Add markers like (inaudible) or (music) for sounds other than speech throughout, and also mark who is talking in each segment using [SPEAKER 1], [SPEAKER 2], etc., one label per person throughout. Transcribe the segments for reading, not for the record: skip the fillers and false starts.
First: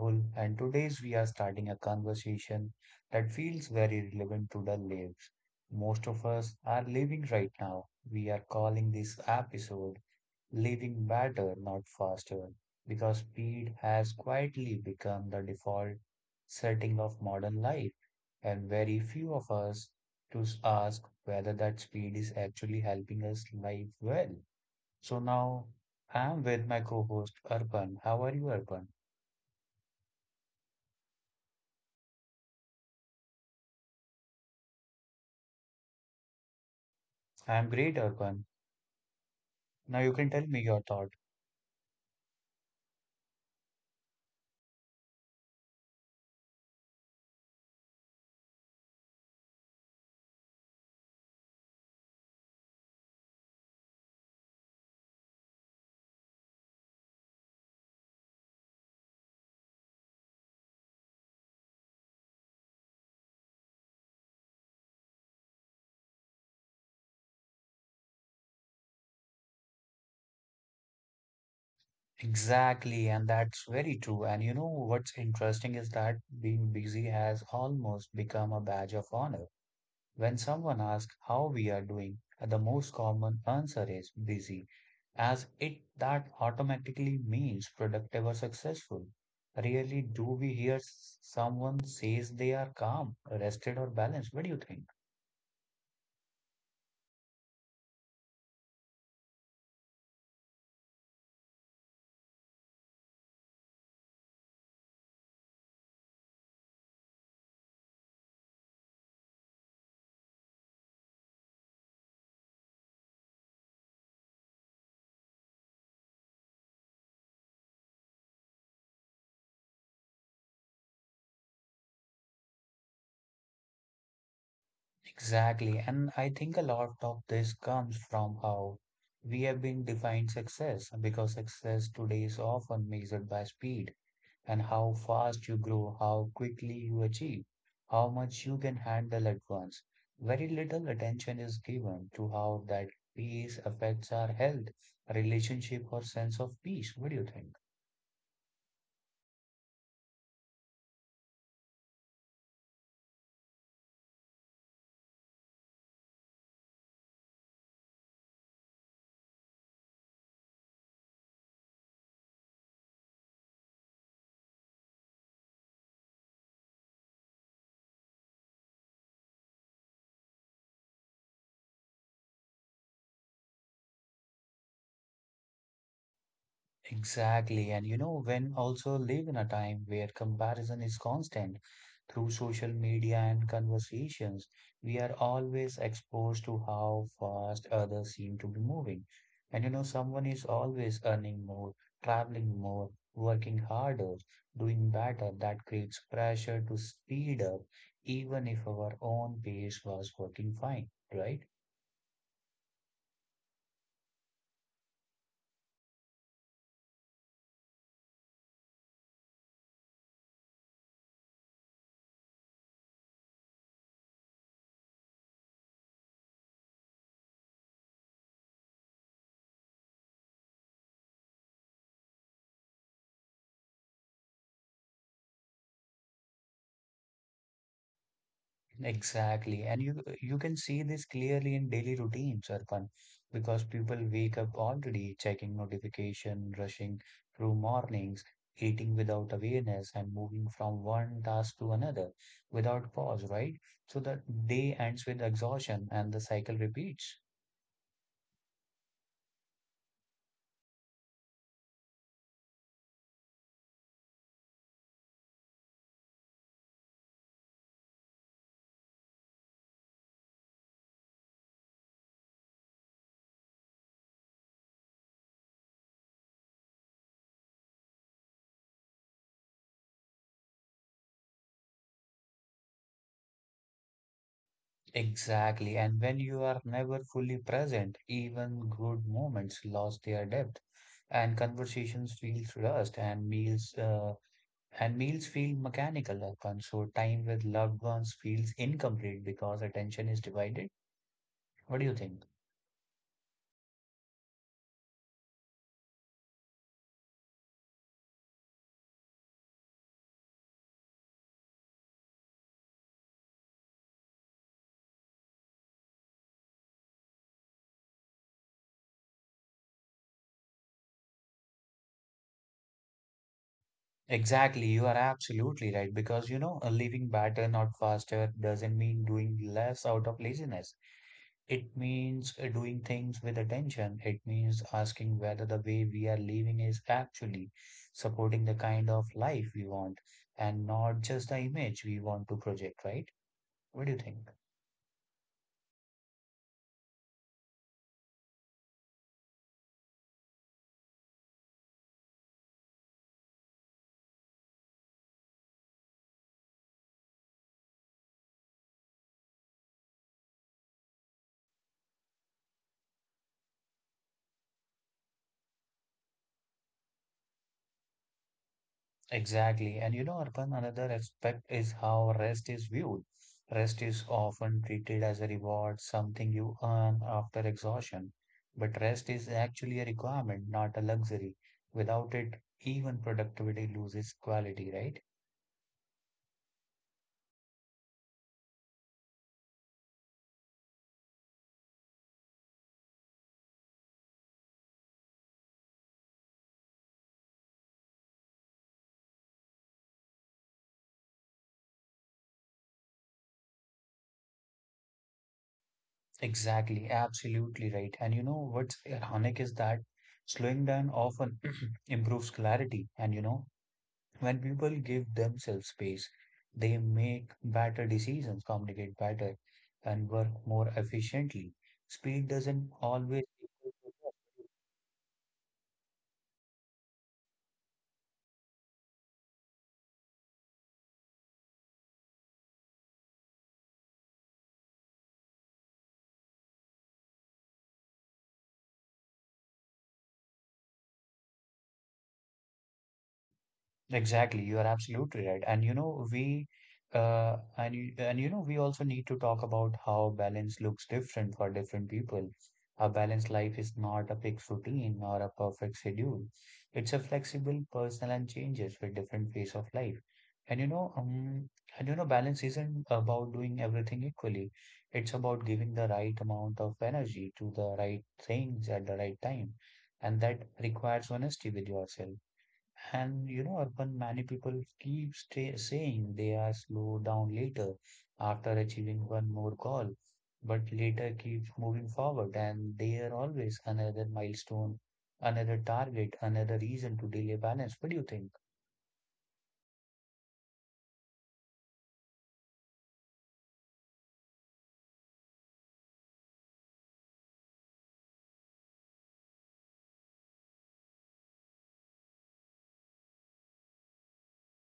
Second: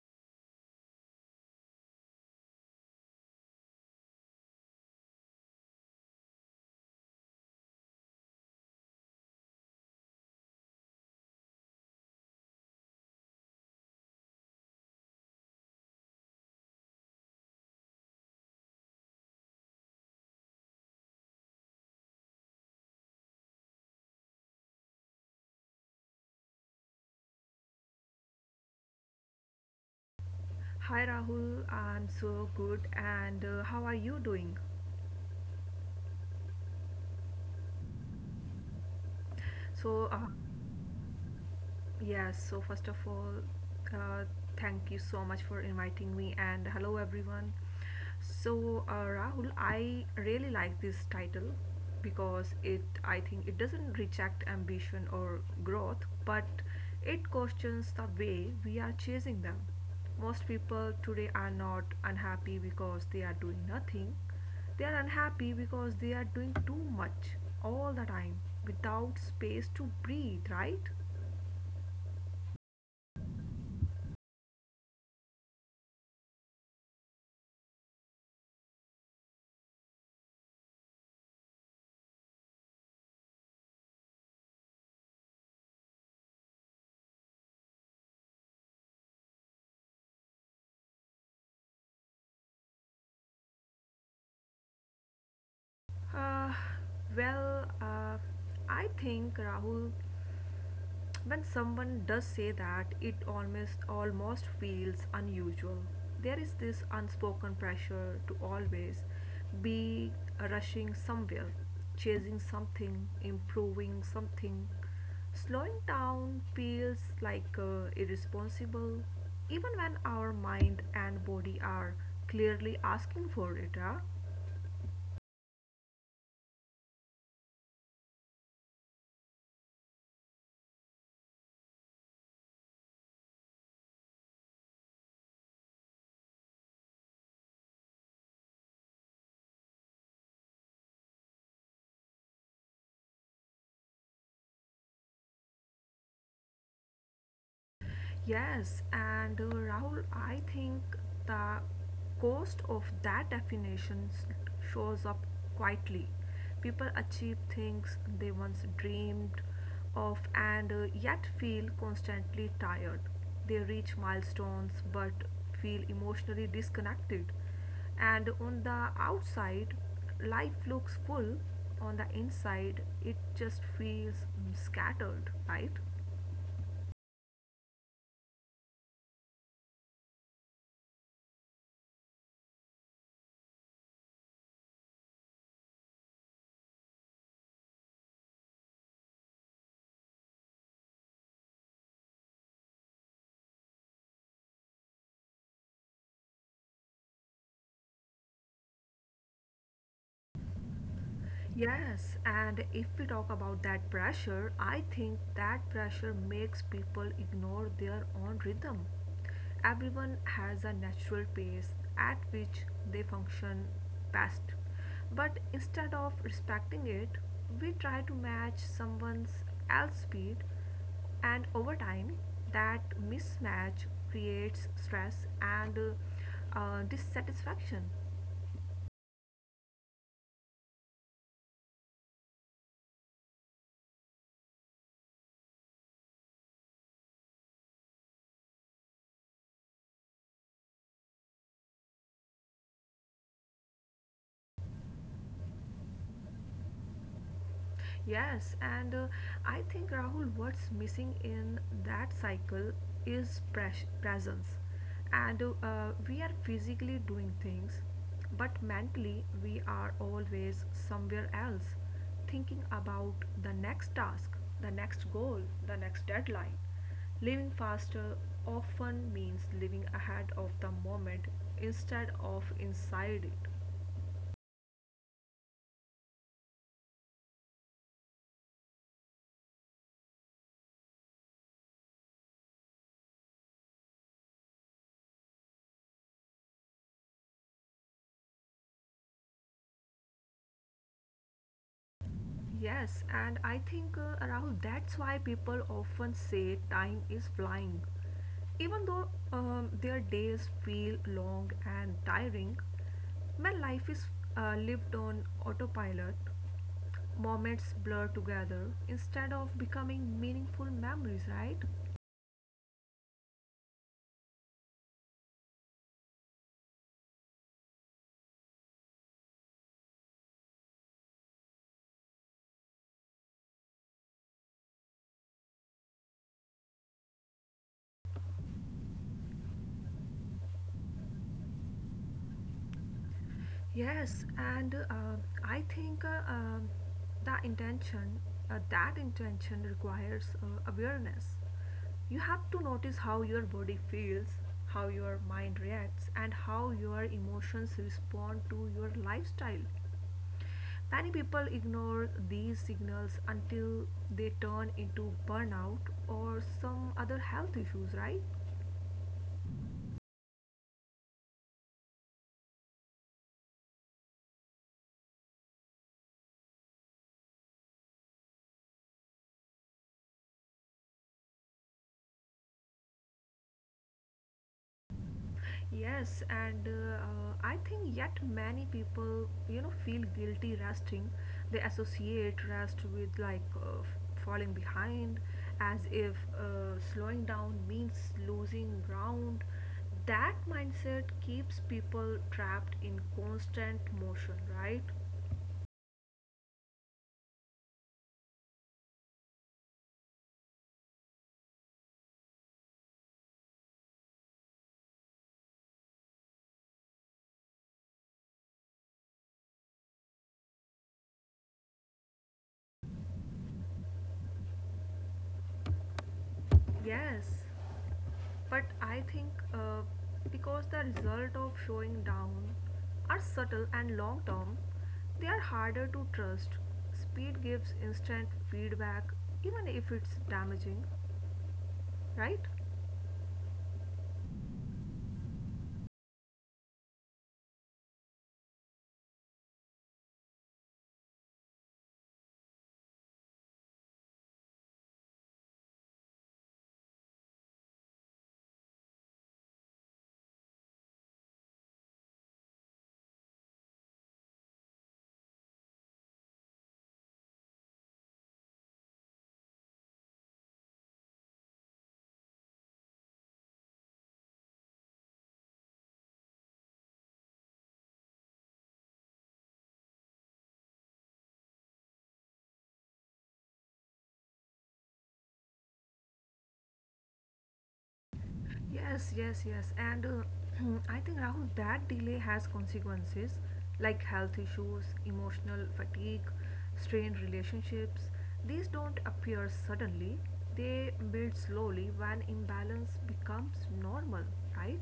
[SPEAKER 1] Rahul, and today's we are starting a conversation that feels very relevant to the lives most of us are living right now. We are calling this episode Living Better, Not Faster, because speed has quietly become the default setting of modern life, and very few of us to ask whether that speed is actually helping us live well. So now I'm with my co-host Urban. How are you, Urban?
[SPEAKER 2] Hi Rahul, I'm so good and how are you doing?
[SPEAKER 1] I'm great, Urban. Now
[SPEAKER 2] So,
[SPEAKER 1] you can tell me your thought.
[SPEAKER 2] Yes, so first of all, uh, thank you so much for inviting me, and hello everyone. So, Rahul, I really like this title because it, I think, it doesn't reject ambition or growth, but it questions the way we are chasing them. Most people today are not unhappy because they are doing nothing. They are unhappy because they are doing too much all the time without space to breathe, right?
[SPEAKER 1] Exactly, and that's very true. And you know what's interesting is that being busy has almost become a badge of honor. When someone asks how we are doing, the most common answer is busy, as it that automatically means productive or successful. Rarely do we hear someone says they are calm, rested, or balanced. What do you think?
[SPEAKER 2] Uh, well, uh, I think Rahul, when someone does say that, it almost feels unusual. There is this unspoken pressure to always be rushing somewhere, chasing something, improving something. Slowing down feels like irresponsible, even when our mind and body are clearly asking for it. Huh?
[SPEAKER 1] Exactly. And I think a lot of this comes from how we have been defined success, because success today is often measured by speed and how fast you grow, how quickly you achieve, how much you can handle at once. Very little attention is given to how that pace affects our health, relationship, or sense of peace. What do you think?
[SPEAKER 2] Yes, and Rahul, I think the cost of that shows up quietly. People achieve things they once dreamed of and yet feel constantly tired. They reach milestones but feel emotionally disconnected. And on the outside, life looks full. On the inside, it just feels scattered, right?
[SPEAKER 1] Exactly. And you know, when also live in a time where comparison is constant through social media and conversations, we are always exposed to how fast others seem to be moving. And you know, someone is always earning more, traveling more, working harder, doing better. That creates pressure to speed up, even if our own pace was working fine, right?
[SPEAKER 2] Yes, and if we talk about that pressure, I think that pressure makes people ignore their own rhythm. Everyone has a natural pace at which they function best. But instead of respecting it, we try to match someone's else speed and over time that mismatch creates stress and dissatisfaction.
[SPEAKER 1] Exactly. And you can see this clearly in daily routines, Arpan, because people wake up already checking notification, rushing through mornings, eating without awareness, and moving from one task to another without pause, right? So the day ends with exhaustion and the cycle repeats.
[SPEAKER 2] Yes, and I think Rahul, what's missing in that cycle is presence. And we are physically doing things, but mentally we are always somewhere else, thinking about the next task, the next goal, the next deadline. Living faster often means living ahead of the moment instead of inside it.
[SPEAKER 1] Exactly. And when you are never fully present, even good moments lost their depth, and conversations feel rushed, and meals feel mechanical often, so time with loved ones feels incomplete because attention is divided. What do you think?
[SPEAKER 2] Yes, and I think around that's why people often say time is flying. Even though their days feel long and tiring, when life is lived on autopilot, moments blur together instead of becoming meaningful memories, right?
[SPEAKER 1] Exactly, you are absolutely right, because you know, a living better, not faster, doesn't mean doing less out of laziness. It means doing things with attention. It means asking whether the way we are living is actually supporting the kind of life we want and not just the image we want to project, right? What do you
[SPEAKER 2] Yes,
[SPEAKER 1] think?
[SPEAKER 2] and I think the intention, that intention requires awareness. You have to notice how your body feels, how your mind reacts, and how your emotions respond to your lifestyle. Many people ignore these signals until they turn into burnout or some other health issues, right?
[SPEAKER 1] Exactly. And you know, Arpan, another aspect is how rest is viewed. Rest is often treated as a reward, something you earn after exhaustion. But rest is actually a requirement, not a luxury. Without it, even productivity loses quality, right?
[SPEAKER 2] Yes, and I think yet many people, you know, feel guilty resting. They associate rest with like falling behind, as if slowing down means losing ground. That mindset keeps people trapped in constant motion, right?
[SPEAKER 1] Exactly. Absolutely right. And you know what's ironic is that slowing down often (clears throat) improves clarity. And you know, when people give themselves space, they make better decisions, communicate better, and work more efficiently. Speed doesn't always equal.
[SPEAKER 2] Yes. But I think because the result of showing down are subtle and long term, they are harder to trust. Speed gives instant feedback, even if it's damaging, right?
[SPEAKER 1] Exactly, you are absolutely right. And you know, we also need to talk about how balance looks different for different people. A balanced life is not a fixed routine or a perfect schedule. It's a flexible, personal, and changes with different phase of life. And you know, um, Balance isn't about doing everything equally. It's about giving the right amount of energy to the right things at the right time, and that requires honesty with yourself. And you know, Arpan, many people keep stay saying they are slow down later after achieving one more goal, but later keep moving forward, and there always another milestone, another target, another reason to delay balance. What do you think?
[SPEAKER 2] Yes, yes, yes. And (clears throat) I think Rahul, that delay has consequences like health issues, emotional fatigue, strained relationships. These don't appear suddenly, they build slowly when imbalance becomes normal, right?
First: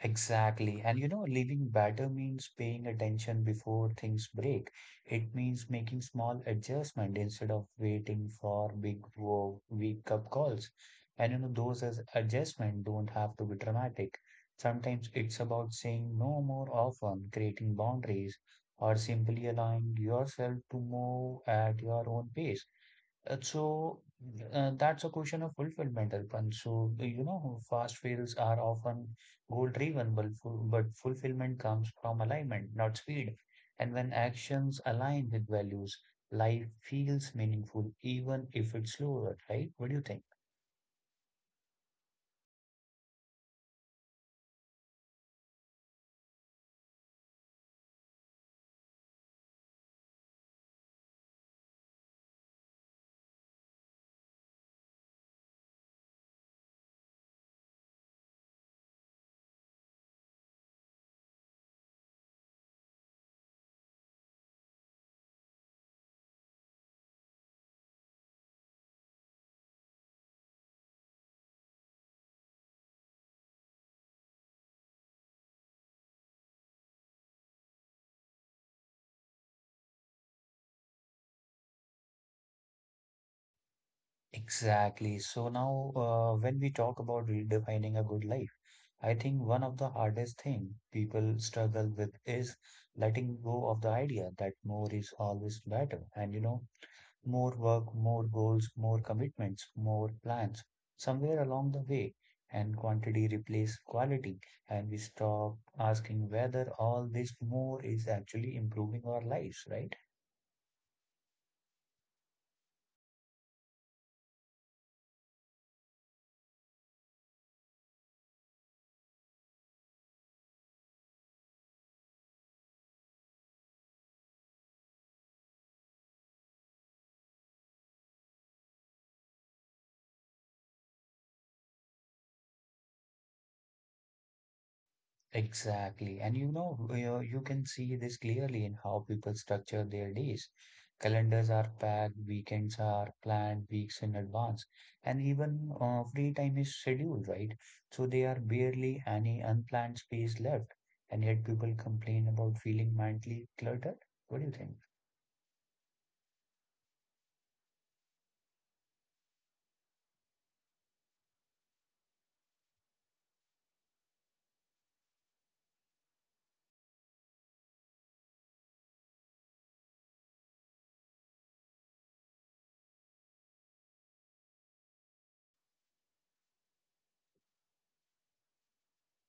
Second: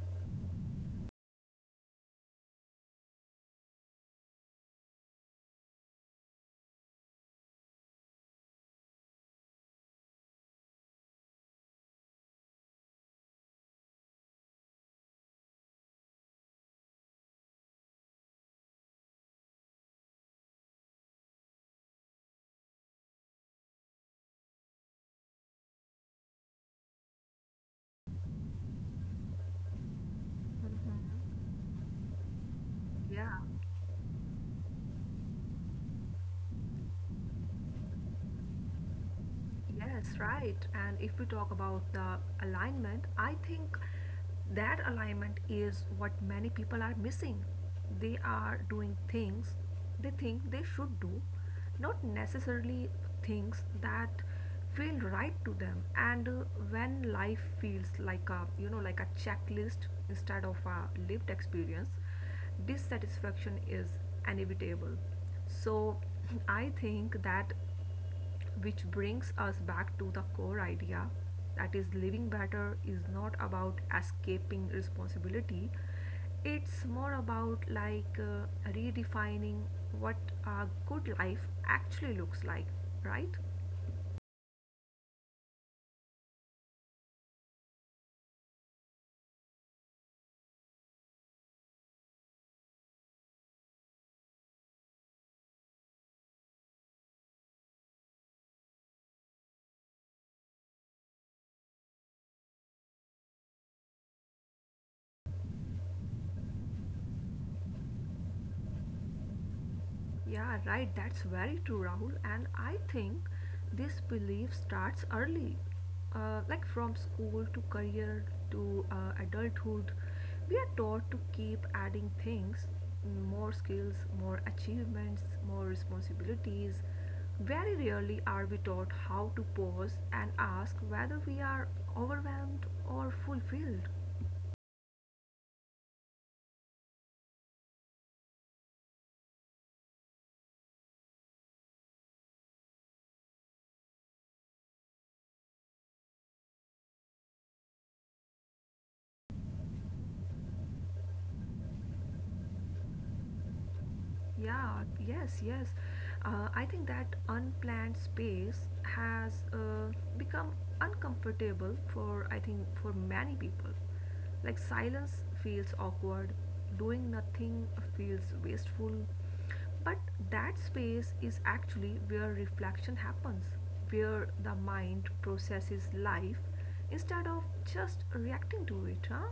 [SPEAKER 1] Exactly. And you know, living better means paying attention before things break. It means making small adjustment instead of waiting for big wake up calls. And you know, those as adjustment don't have to be dramatic. Sometimes it's about saying no more often, creating boundaries, or simply allowing yourself to move at your own pace. So that's a question of fulfillment, Arpan. So you know, fast fails are often goal-driven, but fulfillment comes from alignment, not speed.
[SPEAKER 2] Yeah,
[SPEAKER 1] And when actions align with values, life feels meaningful, even if it's slower, right? What do you
[SPEAKER 2] yes,
[SPEAKER 1] think?
[SPEAKER 2] right. And if we talk about the alignment, I think that alignment is what many people are missing. They are doing things they think they should do, not necessarily things that feel right to them. And when life feels like a, you know, like a checklist instead of a lived experience, dissatisfaction is inevitable. So (clears throat) I think that Which brings us back to the core idea that is, living better is not about escaping responsibility, it's more about like redefining what a good life actually looks like, right?
[SPEAKER 1] Exactly. So now, when we talk about redefining a good life, I think one of the hardest thing people struggle with is letting go of the idea that more is always better. And you know, more work, more goals, more commitments, more plans somewhere along the way, and quantity replaces quality, and we stop asking whether all this more is actually improving our lives, right?
[SPEAKER 2] Yeah, right, that's very true, Rahul. And I think this belief starts early, like from school to career to adulthood. We are taught to keep adding things more skills, more achievements, more responsibilities. Very rarely are we taught how to pause and ask whether we are overwhelmed or fulfilled.
[SPEAKER 1] Exactly. And you know, you can see this clearly in how people structure their days. Calendars are packed, weekends are planned weeks in advance, and even free time is scheduled, right? So there are barely any unplanned space left, and yet people complain about feeling mentally cluttered. What do you think?
[SPEAKER 2] Yeah, yes, yes. I think that unplanned space has become uncomfortable for, I think, for many people. Like silence feels awkward, doing nothing feels wasteful. But that space is actually where reflection happens, where the mind processes life instead of just reacting to it, huh?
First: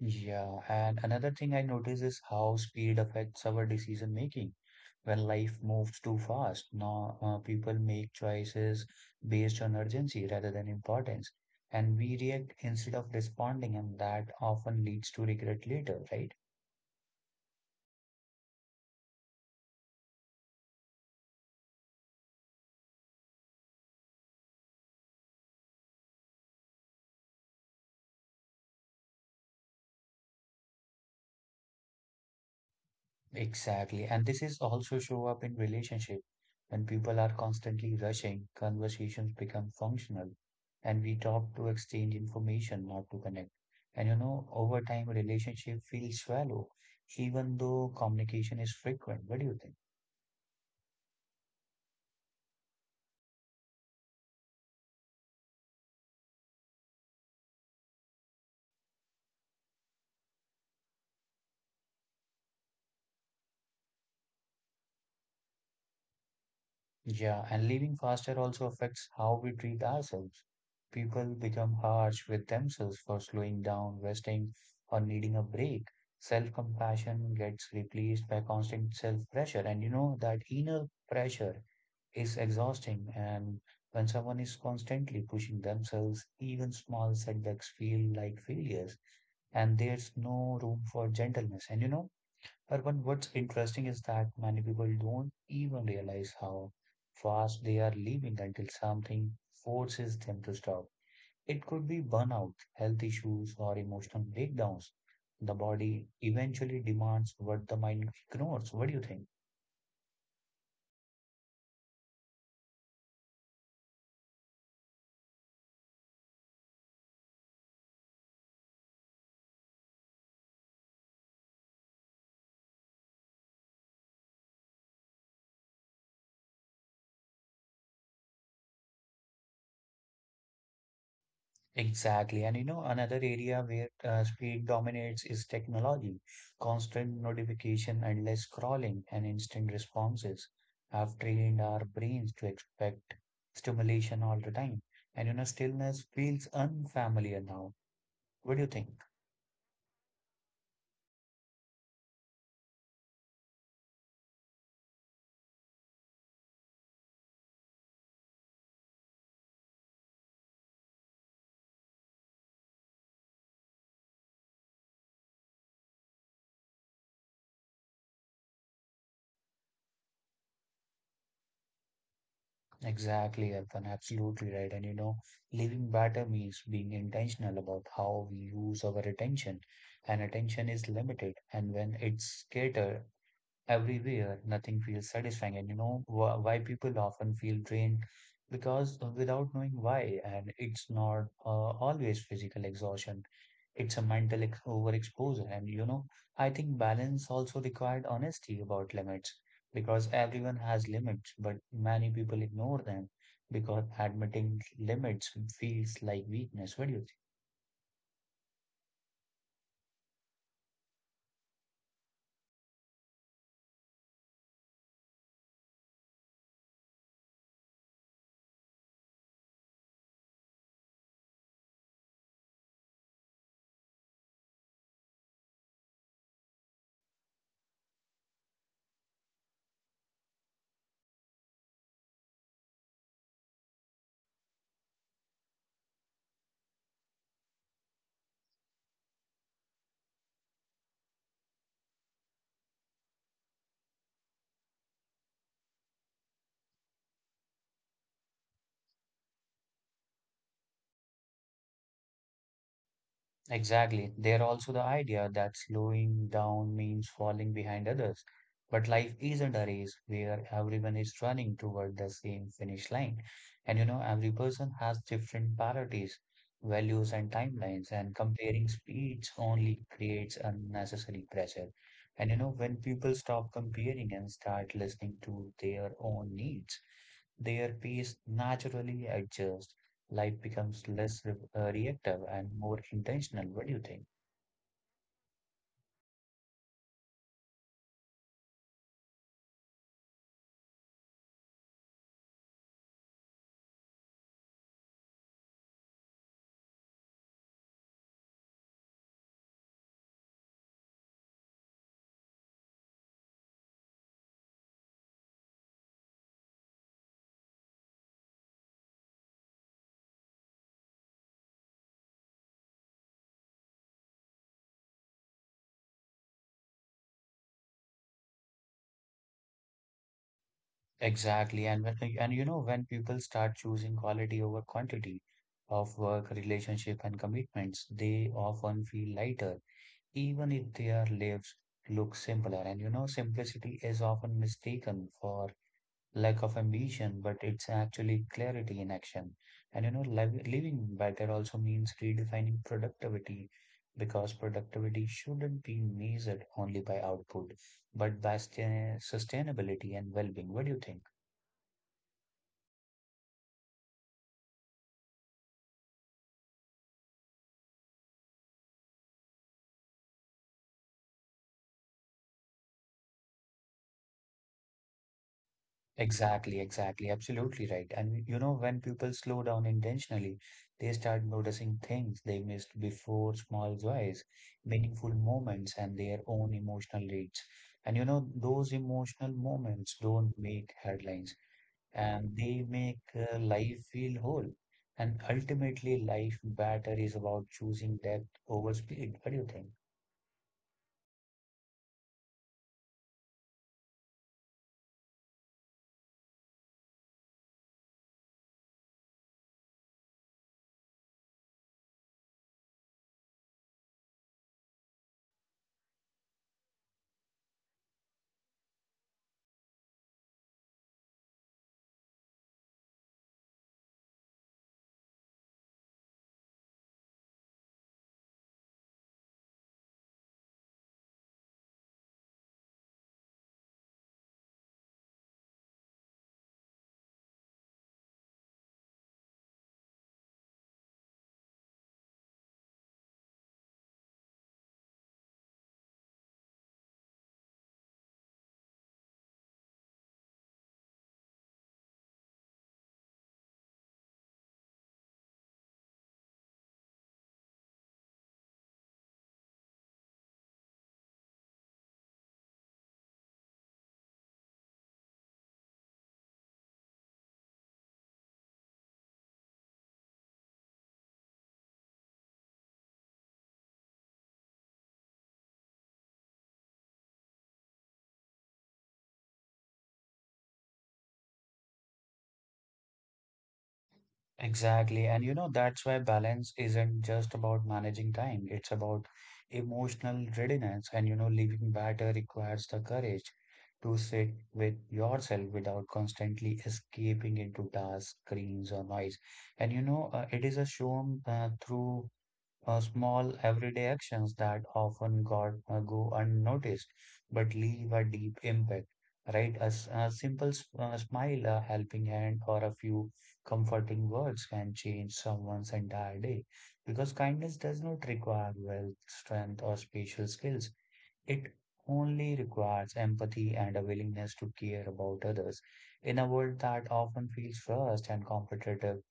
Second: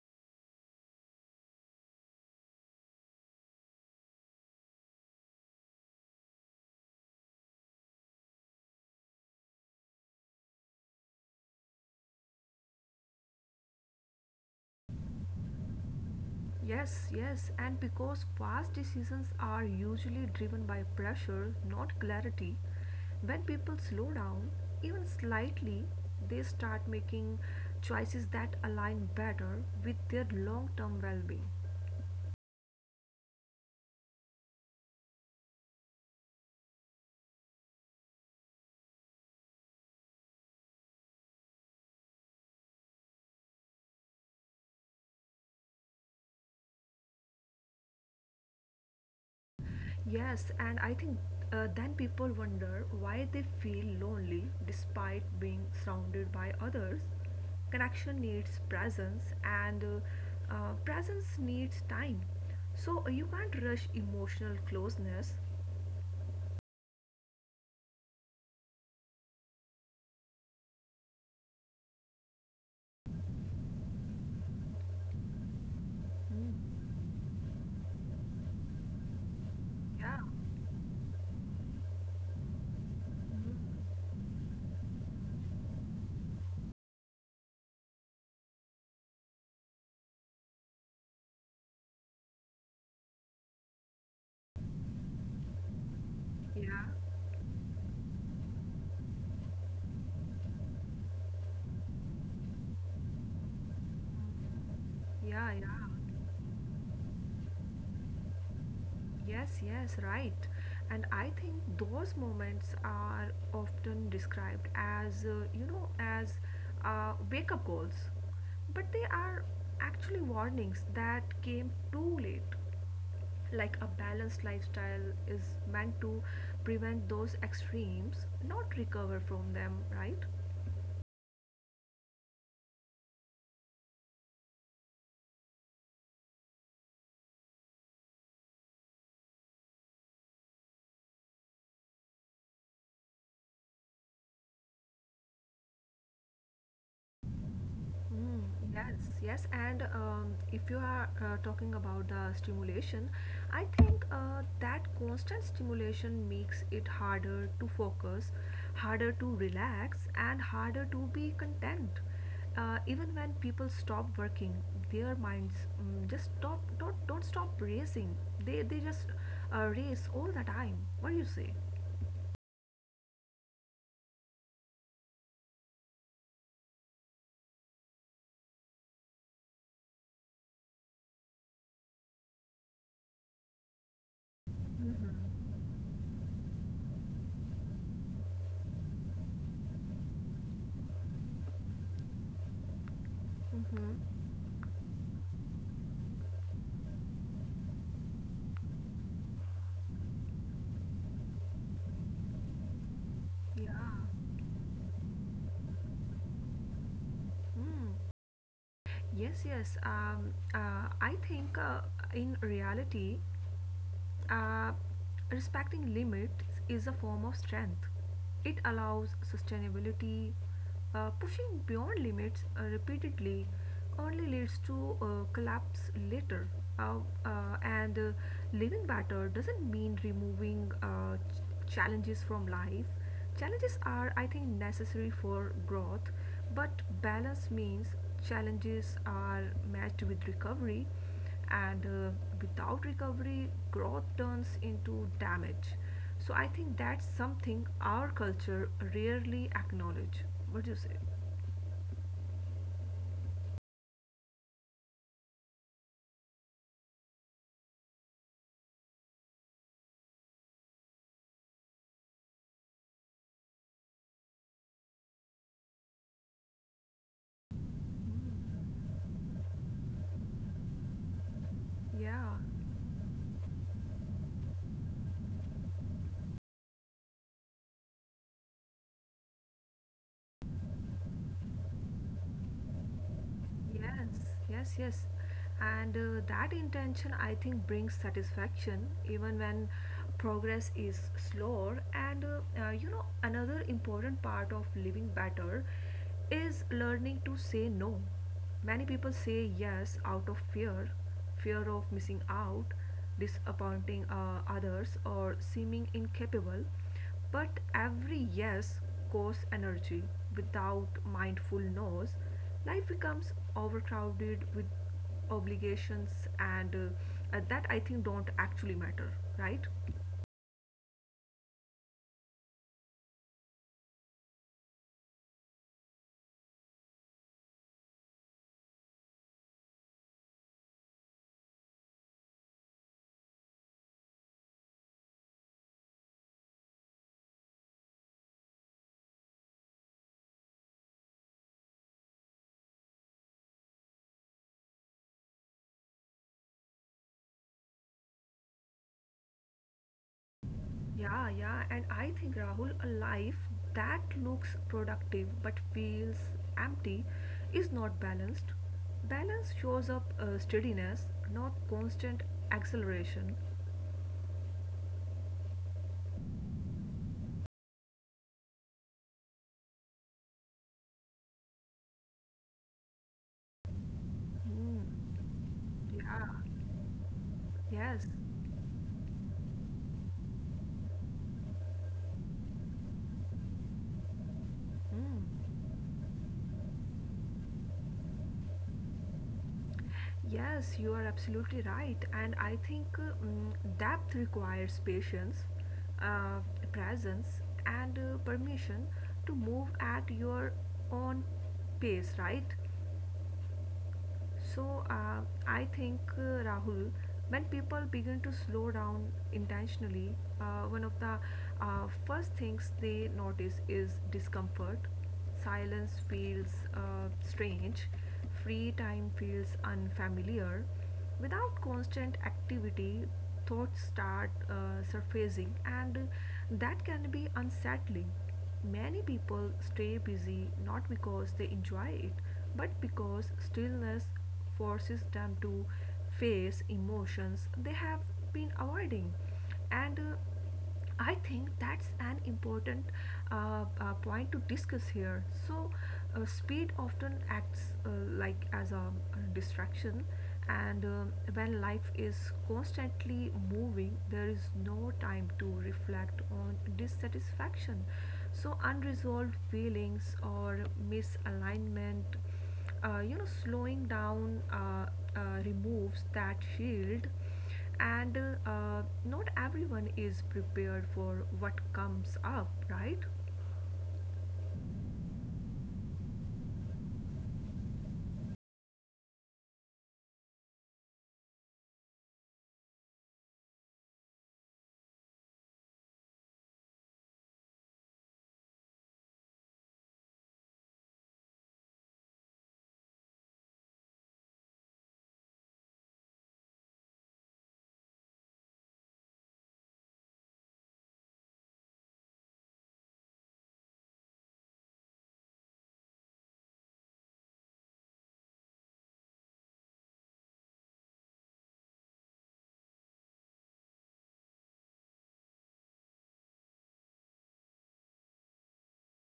[SPEAKER 1] Yeah, and another thing I notice is how speed affects our decision making. When life moves too fast, now people make choices based on urgency rather than importance, and we react instead of responding, and that often leads to regret later, right?
[SPEAKER 2] Yes, yes, and because fast decisions are usually driven by pressure, not clarity, when people slow down, even slightly, they start making choices that align better with their long term well being.
[SPEAKER 1] Exactly. And this is also show up in relationship. When people are constantly rushing, conversations become functional and we talk to exchange information, not to connect. And you know, over time, relationship feels shallow, even though communication is frequent. What do you think?
[SPEAKER 2] Yes, and I think then people wonder why they feel lonely despite being surrounded by others. Connection needs presence, and presence needs time. So you can't rush emotional closeness.
[SPEAKER 1] Yeah, and living faster also affects how we treat ourselves. People become harsh with themselves for slowing down, resting, or needing a break. Self-compassion gets replaced by constant self-pressure. And you know
[SPEAKER 2] Yeah,
[SPEAKER 1] that inner pressure is exhausting. And when someone is constantly pushing themselves, even small setbacks feel like failures. And there's no room for gentleness. And you know, Urban, what's interesting is that many people don't even realize how
[SPEAKER 2] yeah,
[SPEAKER 1] fast they are leaving until something forces them to stop. It could be burnout, health issues, or emotional breakdowns. The
[SPEAKER 2] yeah, yeah.
[SPEAKER 1] body eventually demands what the mind ignores. What do you think?
[SPEAKER 2] Yes, yes, right. And I think those moments are often described as, you know, as wake up calls. But they are actually warnings that came too late. Like a balanced lifestyle is meant to prevent those extremes, not recover from them, right?
[SPEAKER 1] Exactly. And you know, another area where speed dominates is technology. Constant notification, endless scrolling, and instant responses have trained our brains to expect stimulation all the time. And you know, stillness feels unfamiliar now.
[SPEAKER 2] Mm,
[SPEAKER 1] What do you think?
[SPEAKER 2] yes, yes, and if you are talking about the stimulation, I think that constant stimulation makes it harder to focus, harder to relax, and harder to be content. Even when people stop working, their minds mm just stop don't stop racing. They just race all the time. What do you say?
[SPEAKER 1] Exactly, Arpan. Absolutely right. And you know, living better means being intentional about how we use our attention. And attention is limited. And when it's scattered, everywhere. Nothing feels satisfying. And you know wh why people often feel drained? Because without knowing why, and it's not always physical exhaustion. It's a
[SPEAKER 2] Mm-hmm.
[SPEAKER 1] mental ex overexposure. And you know, I think balance also required honesty about limits, because everyone has limits, but many people ignore them
[SPEAKER 2] Yeah.
[SPEAKER 1] because admitting limits feels like weakness. What do you think?
[SPEAKER 2] Mm. Yes, yes. I think in reality, uh, respecting limits is a form of strength. It allows sustainability. Pushing beyond limits repeatedly only leads to collapse later. Uh, and Living better doesn't mean removing challenges from life. Challenges are, I think, necessary for growth, but balance means challenges are matched with recovery and without recovery growth turns into damage. So I think that's something our culture rarely acknowledge. What do you say?
[SPEAKER 1] Exactly. There also the idea that slowing down means falling behind others. But life isn't a race where everyone is running toward the same finish line. And you know, every person has different priorities, values, and timelines, and comparing speeds only creates unnecessary pressure. And
[SPEAKER 2] Yeah.
[SPEAKER 1] you know, when people stop comparing and start listening to their own needs, their pace naturally adjusts. Life becomes less reactive and more intentional. What do you think?
[SPEAKER 2] Yes, yes, yes. And that intention, I think, brings satisfaction even when progress is slower. And you know, another important part of living better is learning to say no. Many people say yes out of fear fear of missing out, disappointing others, or seeming incapable. But every yes costs energy. Without mindful no's, life becomes overcrowded with obligations and that I think don't actually matter, right?
[SPEAKER 1] Exactly. And you know, when people start choosing quality over quantity of work, relationship, and commitments, they often feel lighter, even if their lives look simpler. And you know, simplicity is often mistaken for lack of ambition, but it's actually clarity in action. And you know, living better also means redefining productivity, because productivity shouldn't be measured only by output, but by sustainability and well-being. What do you think?
[SPEAKER 2] Yeah, yeah, and I think Rahul, a life that looks productive but feels empty is not balanced. Balance shows up steadiness, not constant acceleration.
[SPEAKER 1] Exactly, exactly. Absolutely right. And you know, when people slow down intentionally, they start noticing things they missed before, small joys, meaningful moments, and their
[SPEAKER 2] Yeah,
[SPEAKER 1] own emotional needs. And you
[SPEAKER 2] yes.
[SPEAKER 1] know, those emotional moments don't make headlines and they make life feel whole. And
[SPEAKER 2] Mm.
[SPEAKER 1] ultimately, life better is about choosing depth over speed. What do you think?
[SPEAKER 2] Yes, you are absolutely right. And I think depth requires patience, uh, presence, and permission to move at your own pace, right? So I think Rahul, when people begin to slow down intentionally, one of the first things they notice is discomfort. Silence feels strange. Free time feels unfamiliar. Without constant activity, thoughts start surfacing, and that can be unsettling. Many people stay busy not because they enjoy it, but because stillness forces them to face emotions they have been avoiding. And I think that's an important point to discuss here. So, speed often acts like as a, distraction, and when life is constantly moving, there is no time to reflect on dissatisfaction, so unresolved feelings or misalignment, you know, slowing down removes that shield and not everyone is prepared for what comes up, right?
[SPEAKER 1] Exactly. And you know, that's why balance isn't just about managing time, it's about emotional readiness. And you know, living better requires the courage to sit with yourself without constantly escaping into tasks, screens, or noise. And you know, it is a shown through small everyday actions that often got, go unnoticed but leave a deep impact, right? A, a simple smile, a helping hand, or a few comforting words can change someone's entire day, because kindness does not require wealth, strength, or special skills. It only requires empathy and a willingness to care about others. In a world that often feels rushed and competitive,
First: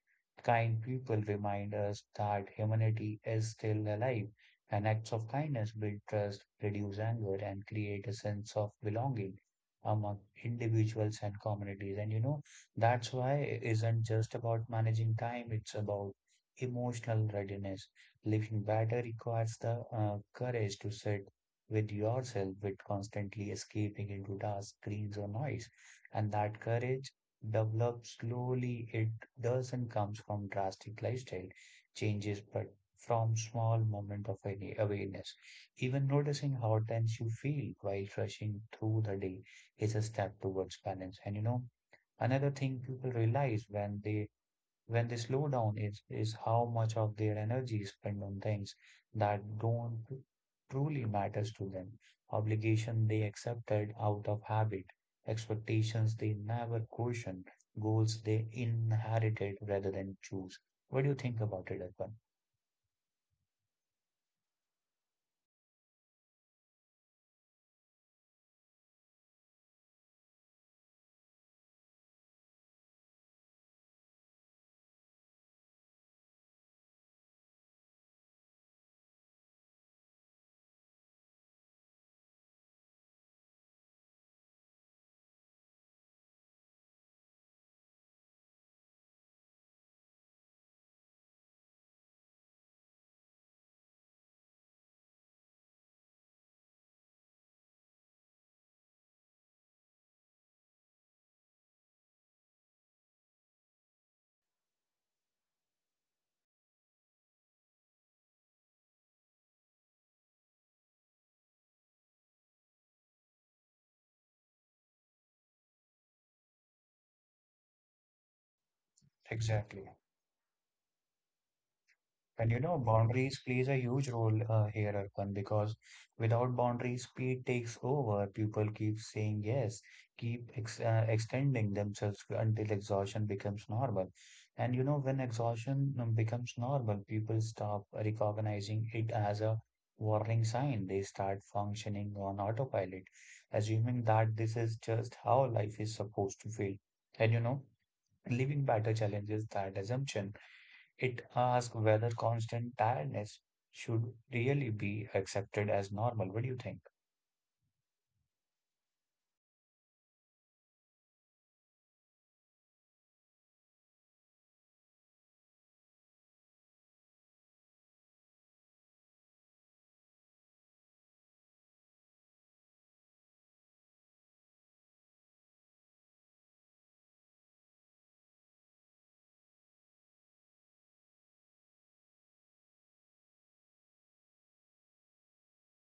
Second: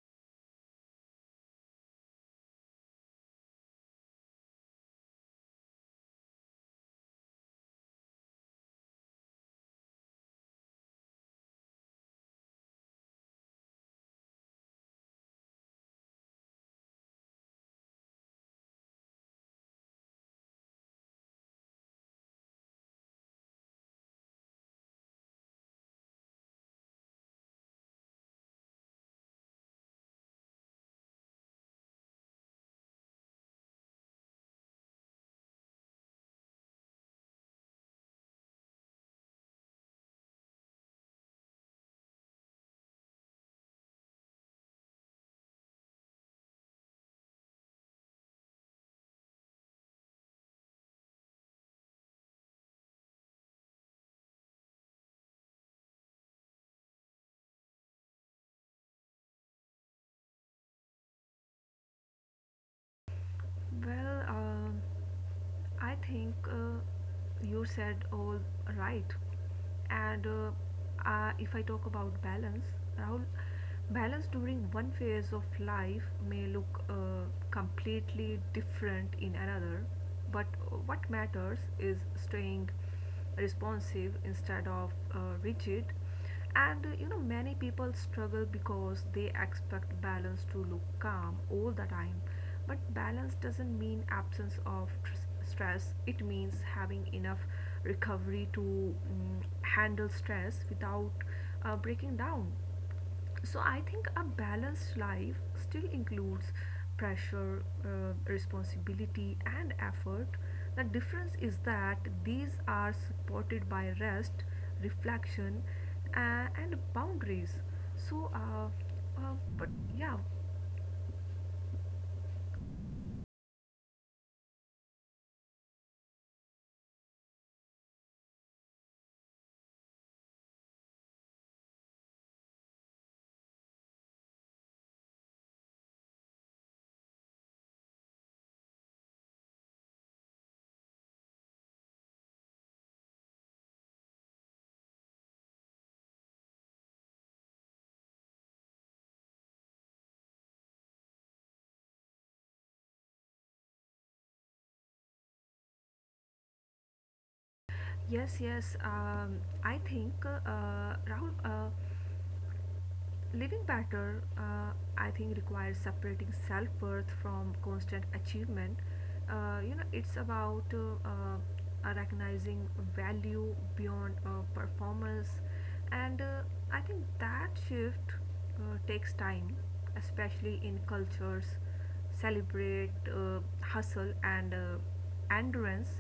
[SPEAKER 1] kind people remind us that humanity is still alive, and acts of kindness build trust, reduce anger, and create a sense of belonging among individuals and communities. And you know, that's why it isn't just about managing time, it's about emotional readiness. Living better requires the courage to sit with yourself with constantly escaping into dark screens or noise. And that courage develops slowly. It doesn't come from drastic lifestyle changes, but from small moment of any awareness. Even noticing how tense you feel while rushing through the day is a step towards balance. And you know, another thing people realize when they slow down, is how much of their energy is spent on things that don't truly matters to them, obligation they accepted out of habit, expectations they never questioned, goals they inherited rather than choose. What do you think about it, Arpan?
[SPEAKER 2] Well, I think you said all right. And if I talk about balance, Rahul, balance during one phase of life may look completely different in another, but what matters is staying responsive instead of rigid. And you know, many people struggle because they expect balance to look calm all the time, but balance doesn't mean absence of stress. It means having enough recovery to handle stress without breaking down. So I think a balanced life still includes pressure, responsibility and effort. The difference is that these are supported by rest, reflection, and boundaries. So but
[SPEAKER 1] Exactly.
[SPEAKER 2] yeah.
[SPEAKER 1] And you know, boundaries plays a huge role here, Arpan, because without boundaries, speed takes over. People keep saying yes, keep ex extending themselves until exhaustion becomes normal. And you know, when exhaustion becomes normal, people stop recognizing it as a warning sign. They start functioning on autopilot, assuming that this is just how life is supposed to feel. And you know, living better challenges that assumption. It asks whether constant tiredness should really be accepted as normal. What do you think?
[SPEAKER 2] Yes, yes, I think rahul living better, I think, requires separating self worth from constant achievement. You know, it's about recognizing value beyond performance, and I think that shift takes time, especially in cultures celebrate hustle and endurance.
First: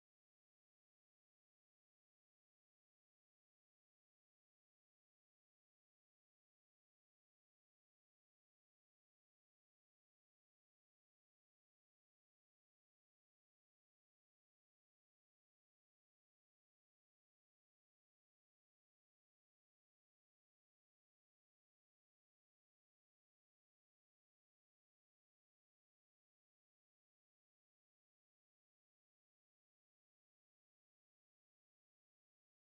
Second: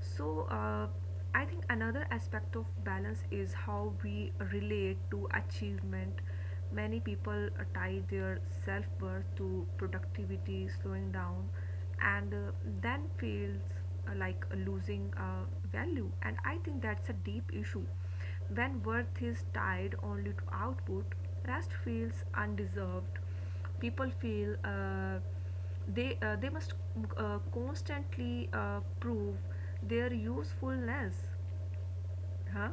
[SPEAKER 2] So, I think another aspect of balance is how we relate to achievement. Many people tie their self worth to productivity, slowing down, and then feels like losing value. And I think that's a deep issue. When worth is tied only to output, rest feels undeserved. People feel they must constantly prove their usefulness, huh?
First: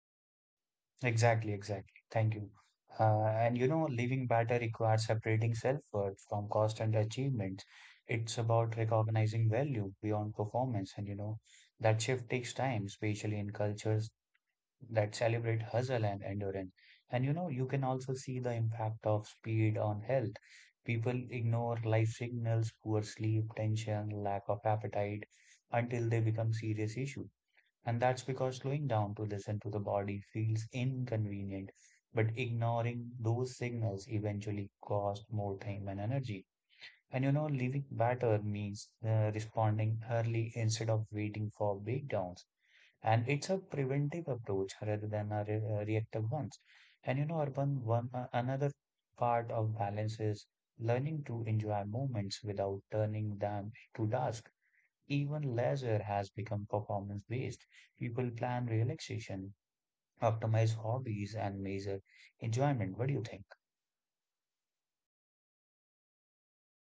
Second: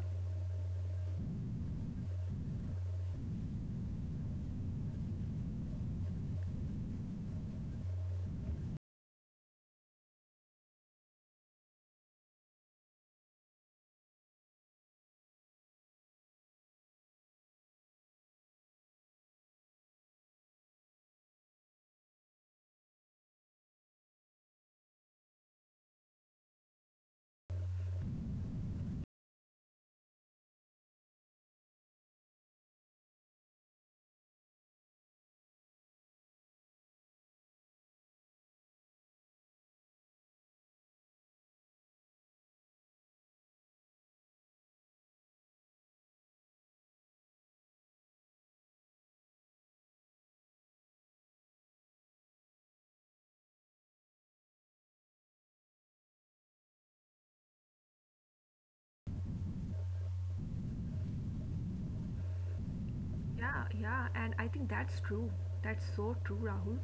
[SPEAKER 1] Exactly, exactly. Thank you. And you know, living better requires separating self-worth from constant achievements. It's about recognizing value beyond performance. And you know, that shift takes time, especially in cultures that celebrate hustle and endurance. And you know, you can also see the impact of speed on health. People ignore life signals, poor sleep, tension, lack of appetite until they become serious issue. And that's because slowing down to listen to the body feels inconvenient, but ignoring those signals eventually cost more time and energy. And you know, living better means responding early instead of waiting for breakdowns. And it's a preventive approach rather than a reactive ones. And you know, Urban, one another part of balance is learning to enjoy moments without turning them into task. Even leisure has become performance-based. People plan relaxation, optimize hobbies, and measure enjoyment. What do you think?
[SPEAKER 2] Yeah, yeah, and I think that's true, that's so true, Rahul.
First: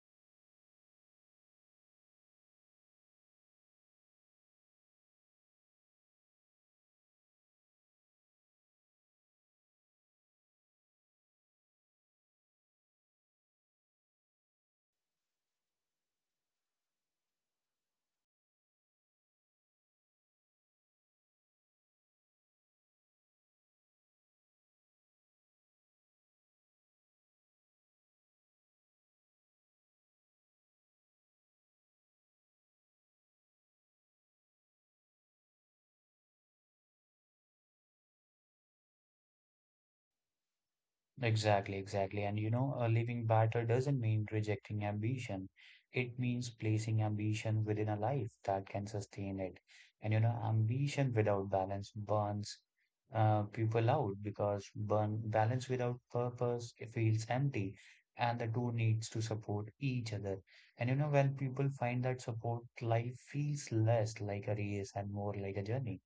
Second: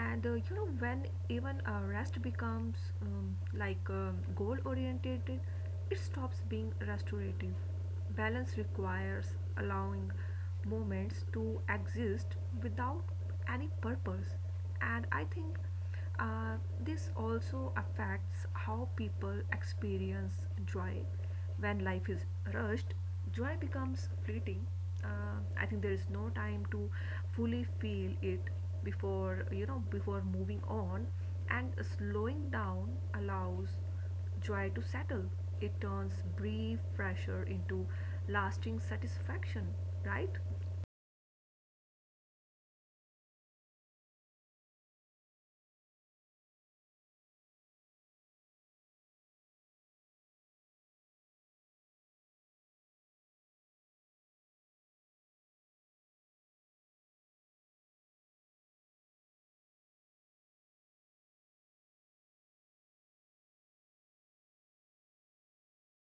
[SPEAKER 2] And you know, when even rest becomes goal oriented, it stops being restorative. Balance requires allowing moments to exist without any purpose. And I think Uh, this also affects how people experience joy. When life is rushed, joy becomes fleeting. I think there is no time to fully feel it before, you know, before moving on, and slowing down allows joy to settle. It turns brief pressure into lasting satisfaction. Right?
[SPEAKER 1] Exactly, exactly. And you know, a living battle doesn't mean rejecting ambition. It means placing ambition within a life that can sustain it. And you know, ambition without balance burns people out because burn balance without purpose, it feels empty, and the two needs to support each other. And you know, when people find that support, life feels less like a race and more like a journey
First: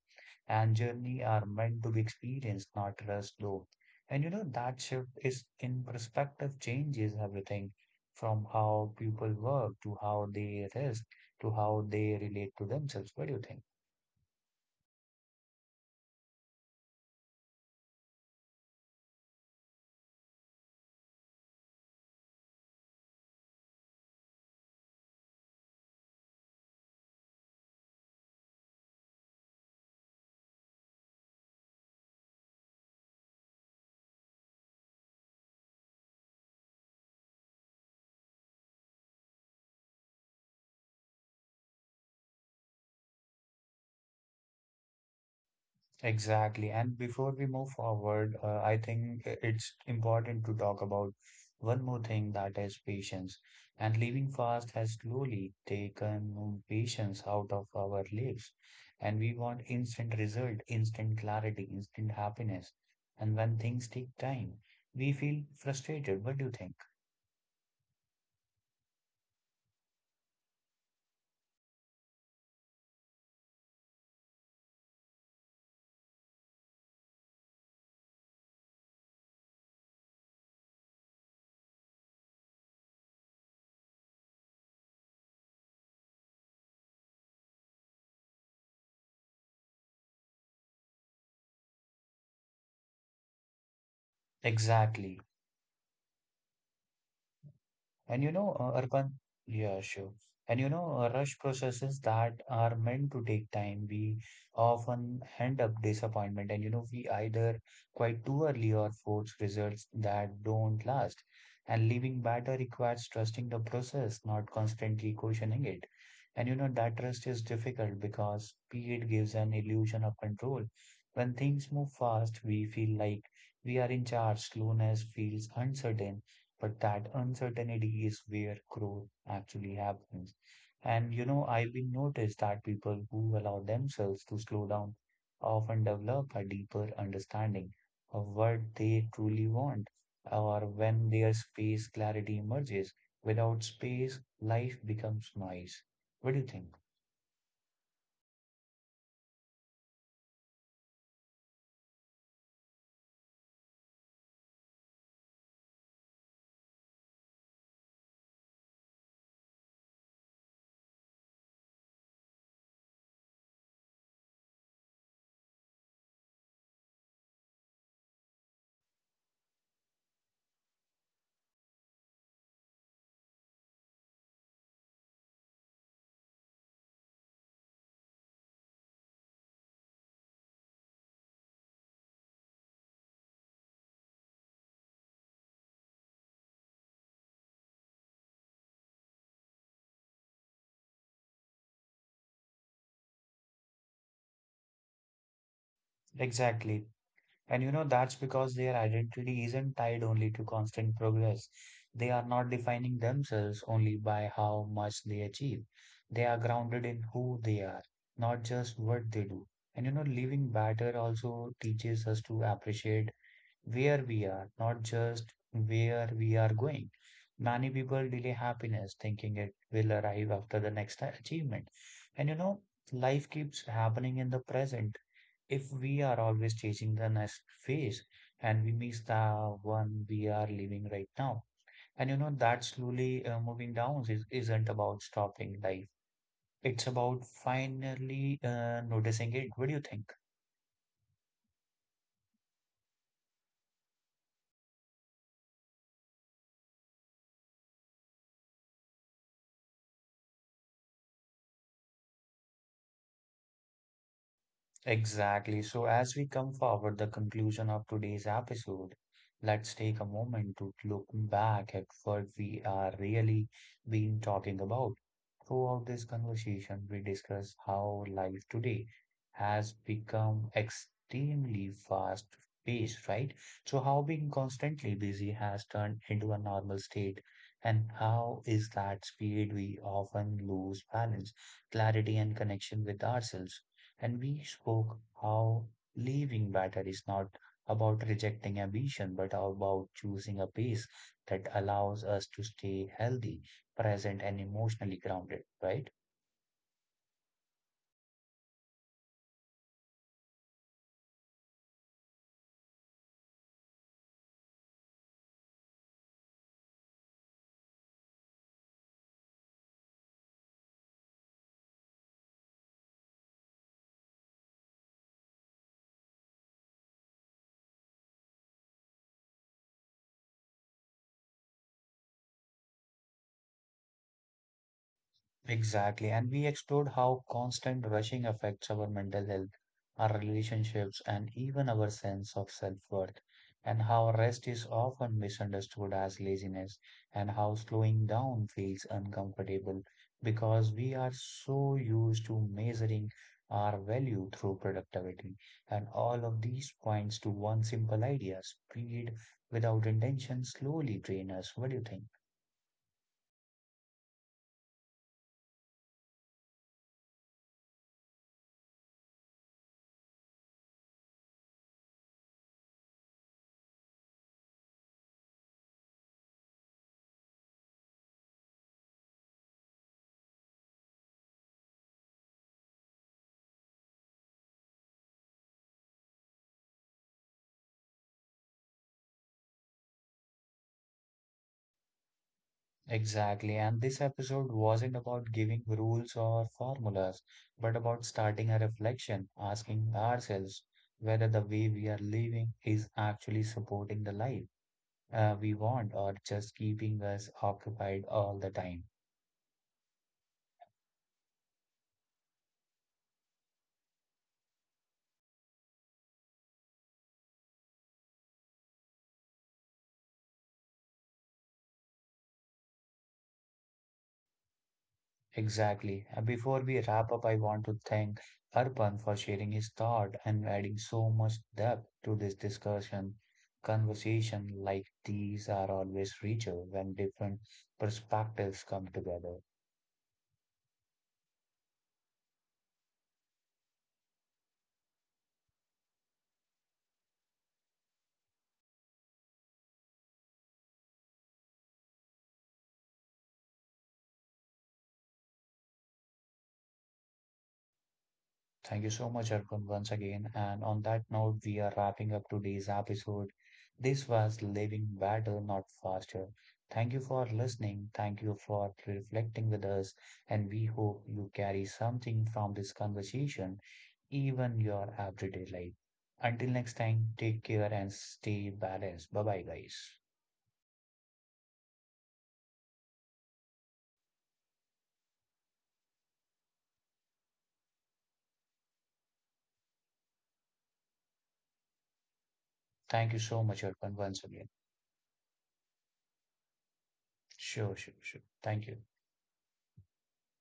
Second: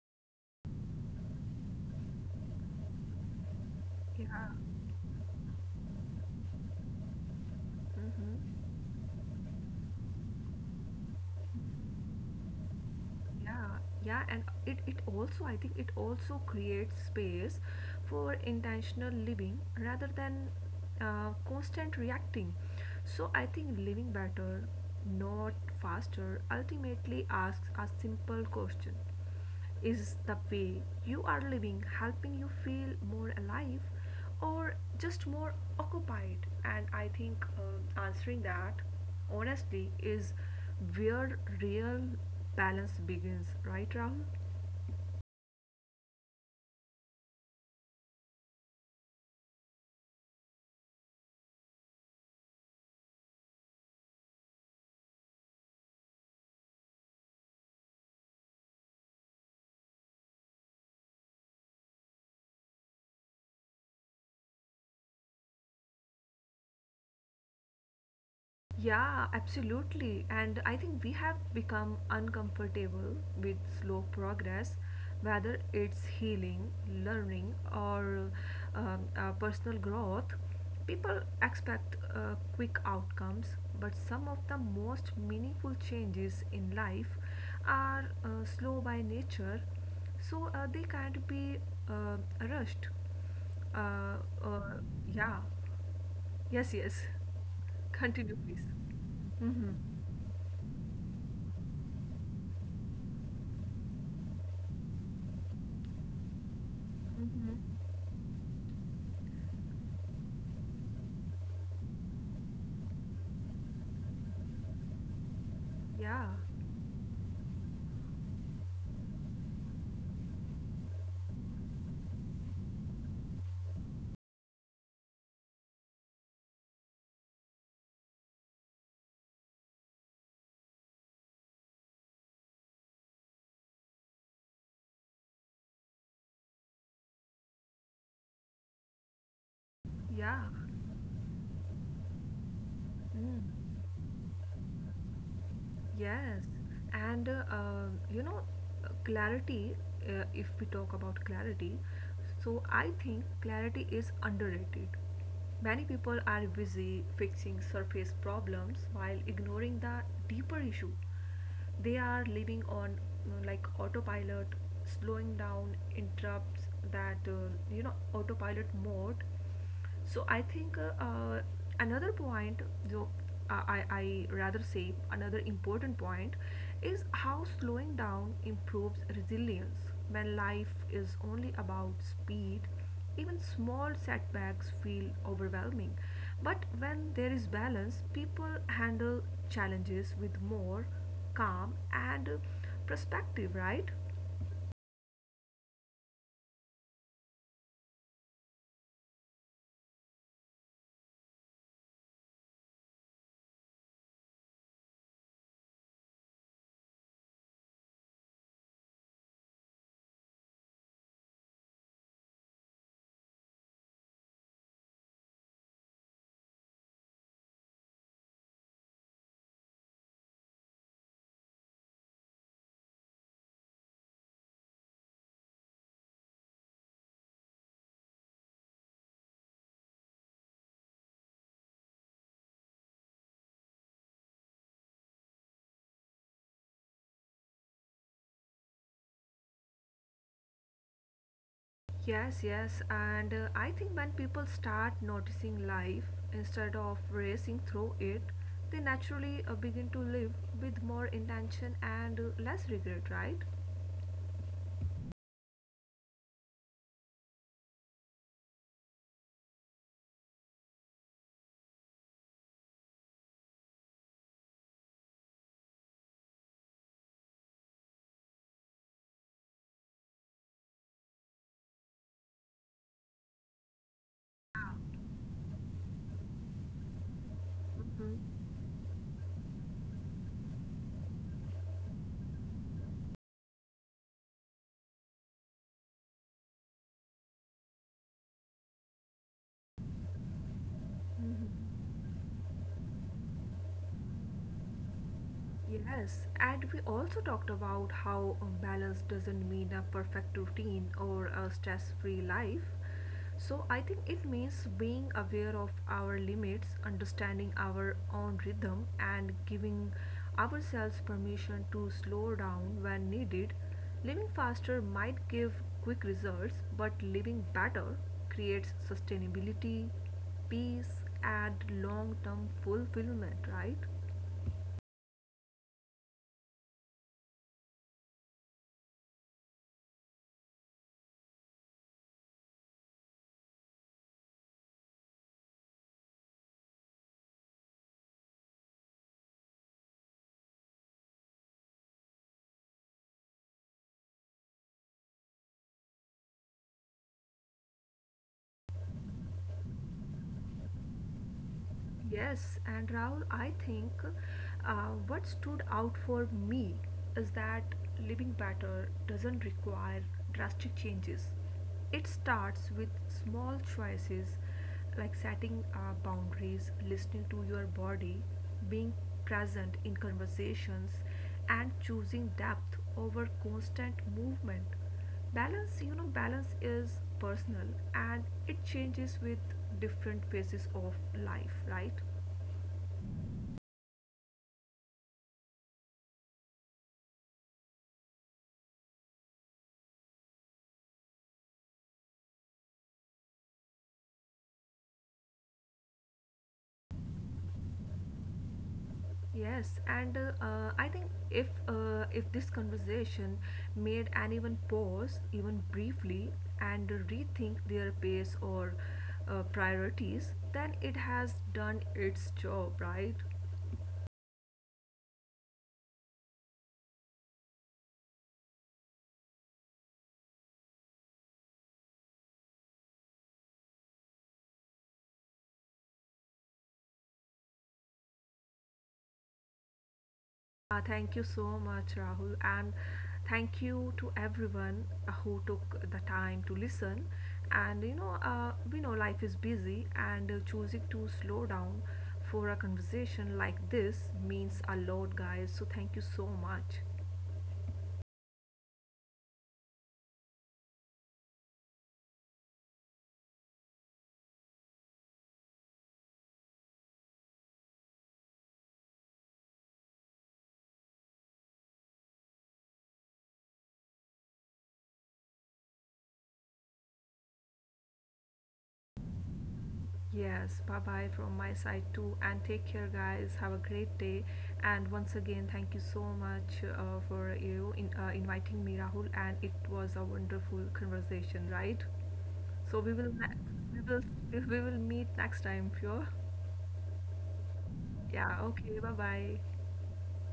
[SPEAKER 1] and journey are meant to be experienced, not rushed through. And
[SPEAKER 2] Yeah.
[SPEAKER 1] you know, that shift is in perspective changes everything from how people work to how they rest to how they relate to themselves. What do you think?
[SPEAKER 2] Yeah, yeah, and it also, I think, it also creates space for intentional living rather than constant reacting. So I think living better not faster ultimately asks a simple question: is the way you are living helping you feel more alive or just more occupied? And I think answering that honestly is where real balance begins, right, Rahul?
[SPEAKER 1] Exactly. And before we move forward, I think it's important to talk about one more thing that is patience. And living fast has slowly taken patience out of our lives. And we want instant result, instant clarity, instant happiness. And when things take time, we feel frustrated. What do you think?
[SPEAKER 2] Yeah, absolutely. And I think we have become uncomfortable with slow progress, whether it's healing, learning, or personal growth. People expect quick outcomes, but some of the most meaningful changes in life are slow by nature, so they can't be uh, rushed. Uh, uh,
[SPEAKER 1] Exactly.
[SPEAKER 2] yeah. Yes, yes. Continue, please.
[SPEAKER 1] Arpan,
[SPEAKER 2] Mm-hmm.
[SPEAKER 1] yeah, sure. And you know, rush processes that are meant to take time, we often end up disappointment. And you know, we either
[SPEAKER 2] Mm-hmm.
[SPEAKER 1] quite too early or force results that don't last. And living better requires trusting the process, not constantly questioning it.
[SPEAKER 2] Yeah.
[SPEAKER 1] And you know, that trust is difficult because speed gives an illusion of control. When things move fast, we feel like we are in charge. Slowness feels uncertain but that uncertainty is where growth actually happens. And you know, I've been noticed that people who allow themselves to slow down often develop a deeper understanding of what they truly want,
[SPEAKER 2] Yeah.
[SPEAKER 1] or when their space clarity emerges. Without
[SPEAKER 2] Mm.
[SPEAKER 1] space, life becomes noise. What do you
[SPEAKER 2] Yes,
[SPEAKER 1] think?
[SPEAKER 2] and you know, uh, clarity, if we talk about clarity, so I think clarity is underrated. Many people are busy fixing surface problems while ignoring the deeper issue. They are living on like autopilot, slowing down interrupts that, you know, autopilot mode. So I think another point though I rather say another important point is how slowing down improves resilience. When life is only about speed, even small setbacks feel overwhelming, but when there is balance, people handle challenges with more calm and perspective, right?
[SPEAKER 1] Exactly. And you know, that's because their identity isn't tied only to constant progress. They are not defining themselves only by how much they achieve. They are grounded in who they are, not just what they do. And you know, living better also teaches us to appreciate where we are, not just where we are going. Many people delay happiness thinking it will arrive after the next achievement. And you know, life keeps happening in the present. If we are always chasing the next phase and we miss the one we are living right now. And you know, that slowly moving down isn't about stopping life. It's about finally noticing it. What do you think?
[SPEAKER 2] Yes, yes, and I think when people start noticing life instead of racing through it, they naturally begin to live with more intention and less regret, right?
[SPEAKER 1] Exactly. So, as we come forward the conclusion of today's episode, let's take a moment to look back at what we are really been talking about. Throughout this conversation, we discuss how life today has become extremely fast paced, right? So, how being constantly busy has turned into a normal state, and how is that speed we often lose balance, clarity, and connection with ourselves. And we spoke how living better is not about rejecting ambition, but about choosing a pace that allows us to stay healthy, present, and emotionally grounded, right?
[SPEAKER 2] Yes, and we also talked about how balance doesn't mean a perfect routine or a stress free life. So, I think it means being aware of our limits, understanding our own rhythm, and giving ourselves permission to slow down when needed. Living faster might give quick results, but living better creates sustainability, peace, and long term fulfillment, right?
[SPEAKER 1] Exactly. And we explored how constant rushing affects our mental health, our relationships, and even our sense of self-worth, and how rest is often misunderstood as laziness, and how slowing down feels uncomfortable because we are so used to measuring our value through productivity. And all of these points to one simple idea, speed without intention slowly drain us. What do you think?
[SPEAKER 2] Yes, and Rahul, I think what stood out for me is that living better doesn't require drastic changes. It starts with small choices like setting boundaries, listening to your body, being present in conversations, and choosing depth over constant movement. Balance, you know, balance is personal and it changes with different phases of life, right?
[SPEAKER 1] Exactly. And this episode wasn't about giving rules or formulas, but about starting a reflection, asking ourselves whether the way we are living is actually supporting the life we want or just keeping us occupied all the time.
[SPEAKER 2] Yes, and I think if this conversation made anyone pause even briefly and rethink their pace or priorities, then it has done its job, right?
[SPEAKER 1] Exactly. And before we wrap up, I want to thank Arpan for sharing his thought and adding so much depth to this discussion. Conversation like these are always richer when different perspectives come together.
[SPEAKER 2] Thank you so much, Rahul, and thank you to everyone who took the time to listen. And you know, we know life is busy, and choosing to slow down for a conversation like this means a lot, guys. So, thank you so much.
[SPEAKER 1] Thank you so much, Arpan, once again. And on that note, we are wrapping up today's episode. This was Living Better, Not Faster. Thank you for listening. Thank you for reflecting with us. And we hope you carry something from this conversation, even your everyday life. Until next time, take care and stay balanced. Bye bye, guys.
[SPEAKER 2] Yes, bye bye from my side too. And take care, guys. Have a great day. And once again, thank you so much for inviting me, Rahul. And it was a wonderful conversation, right? So we
[SPEAKER 1] Thank you
[SPEAKER 2] will
[SPEAKER 1] so
[SPEAKER 2] ne-
[SPEAKER 1] much,
[SPEAKER 2] we
[SPEAKER 1] Arpan,
[SPEAKER 2] will
[SPEAKER 1] once again.
[SPEAKER 2] we will meet next time, pure.
[SPEAKER 1] Sure, sure, sure.
[SPEAKER 2] Yeah,
[SPEAKER 1] Thank you.
[SPEAKER 2] okay, bye bye.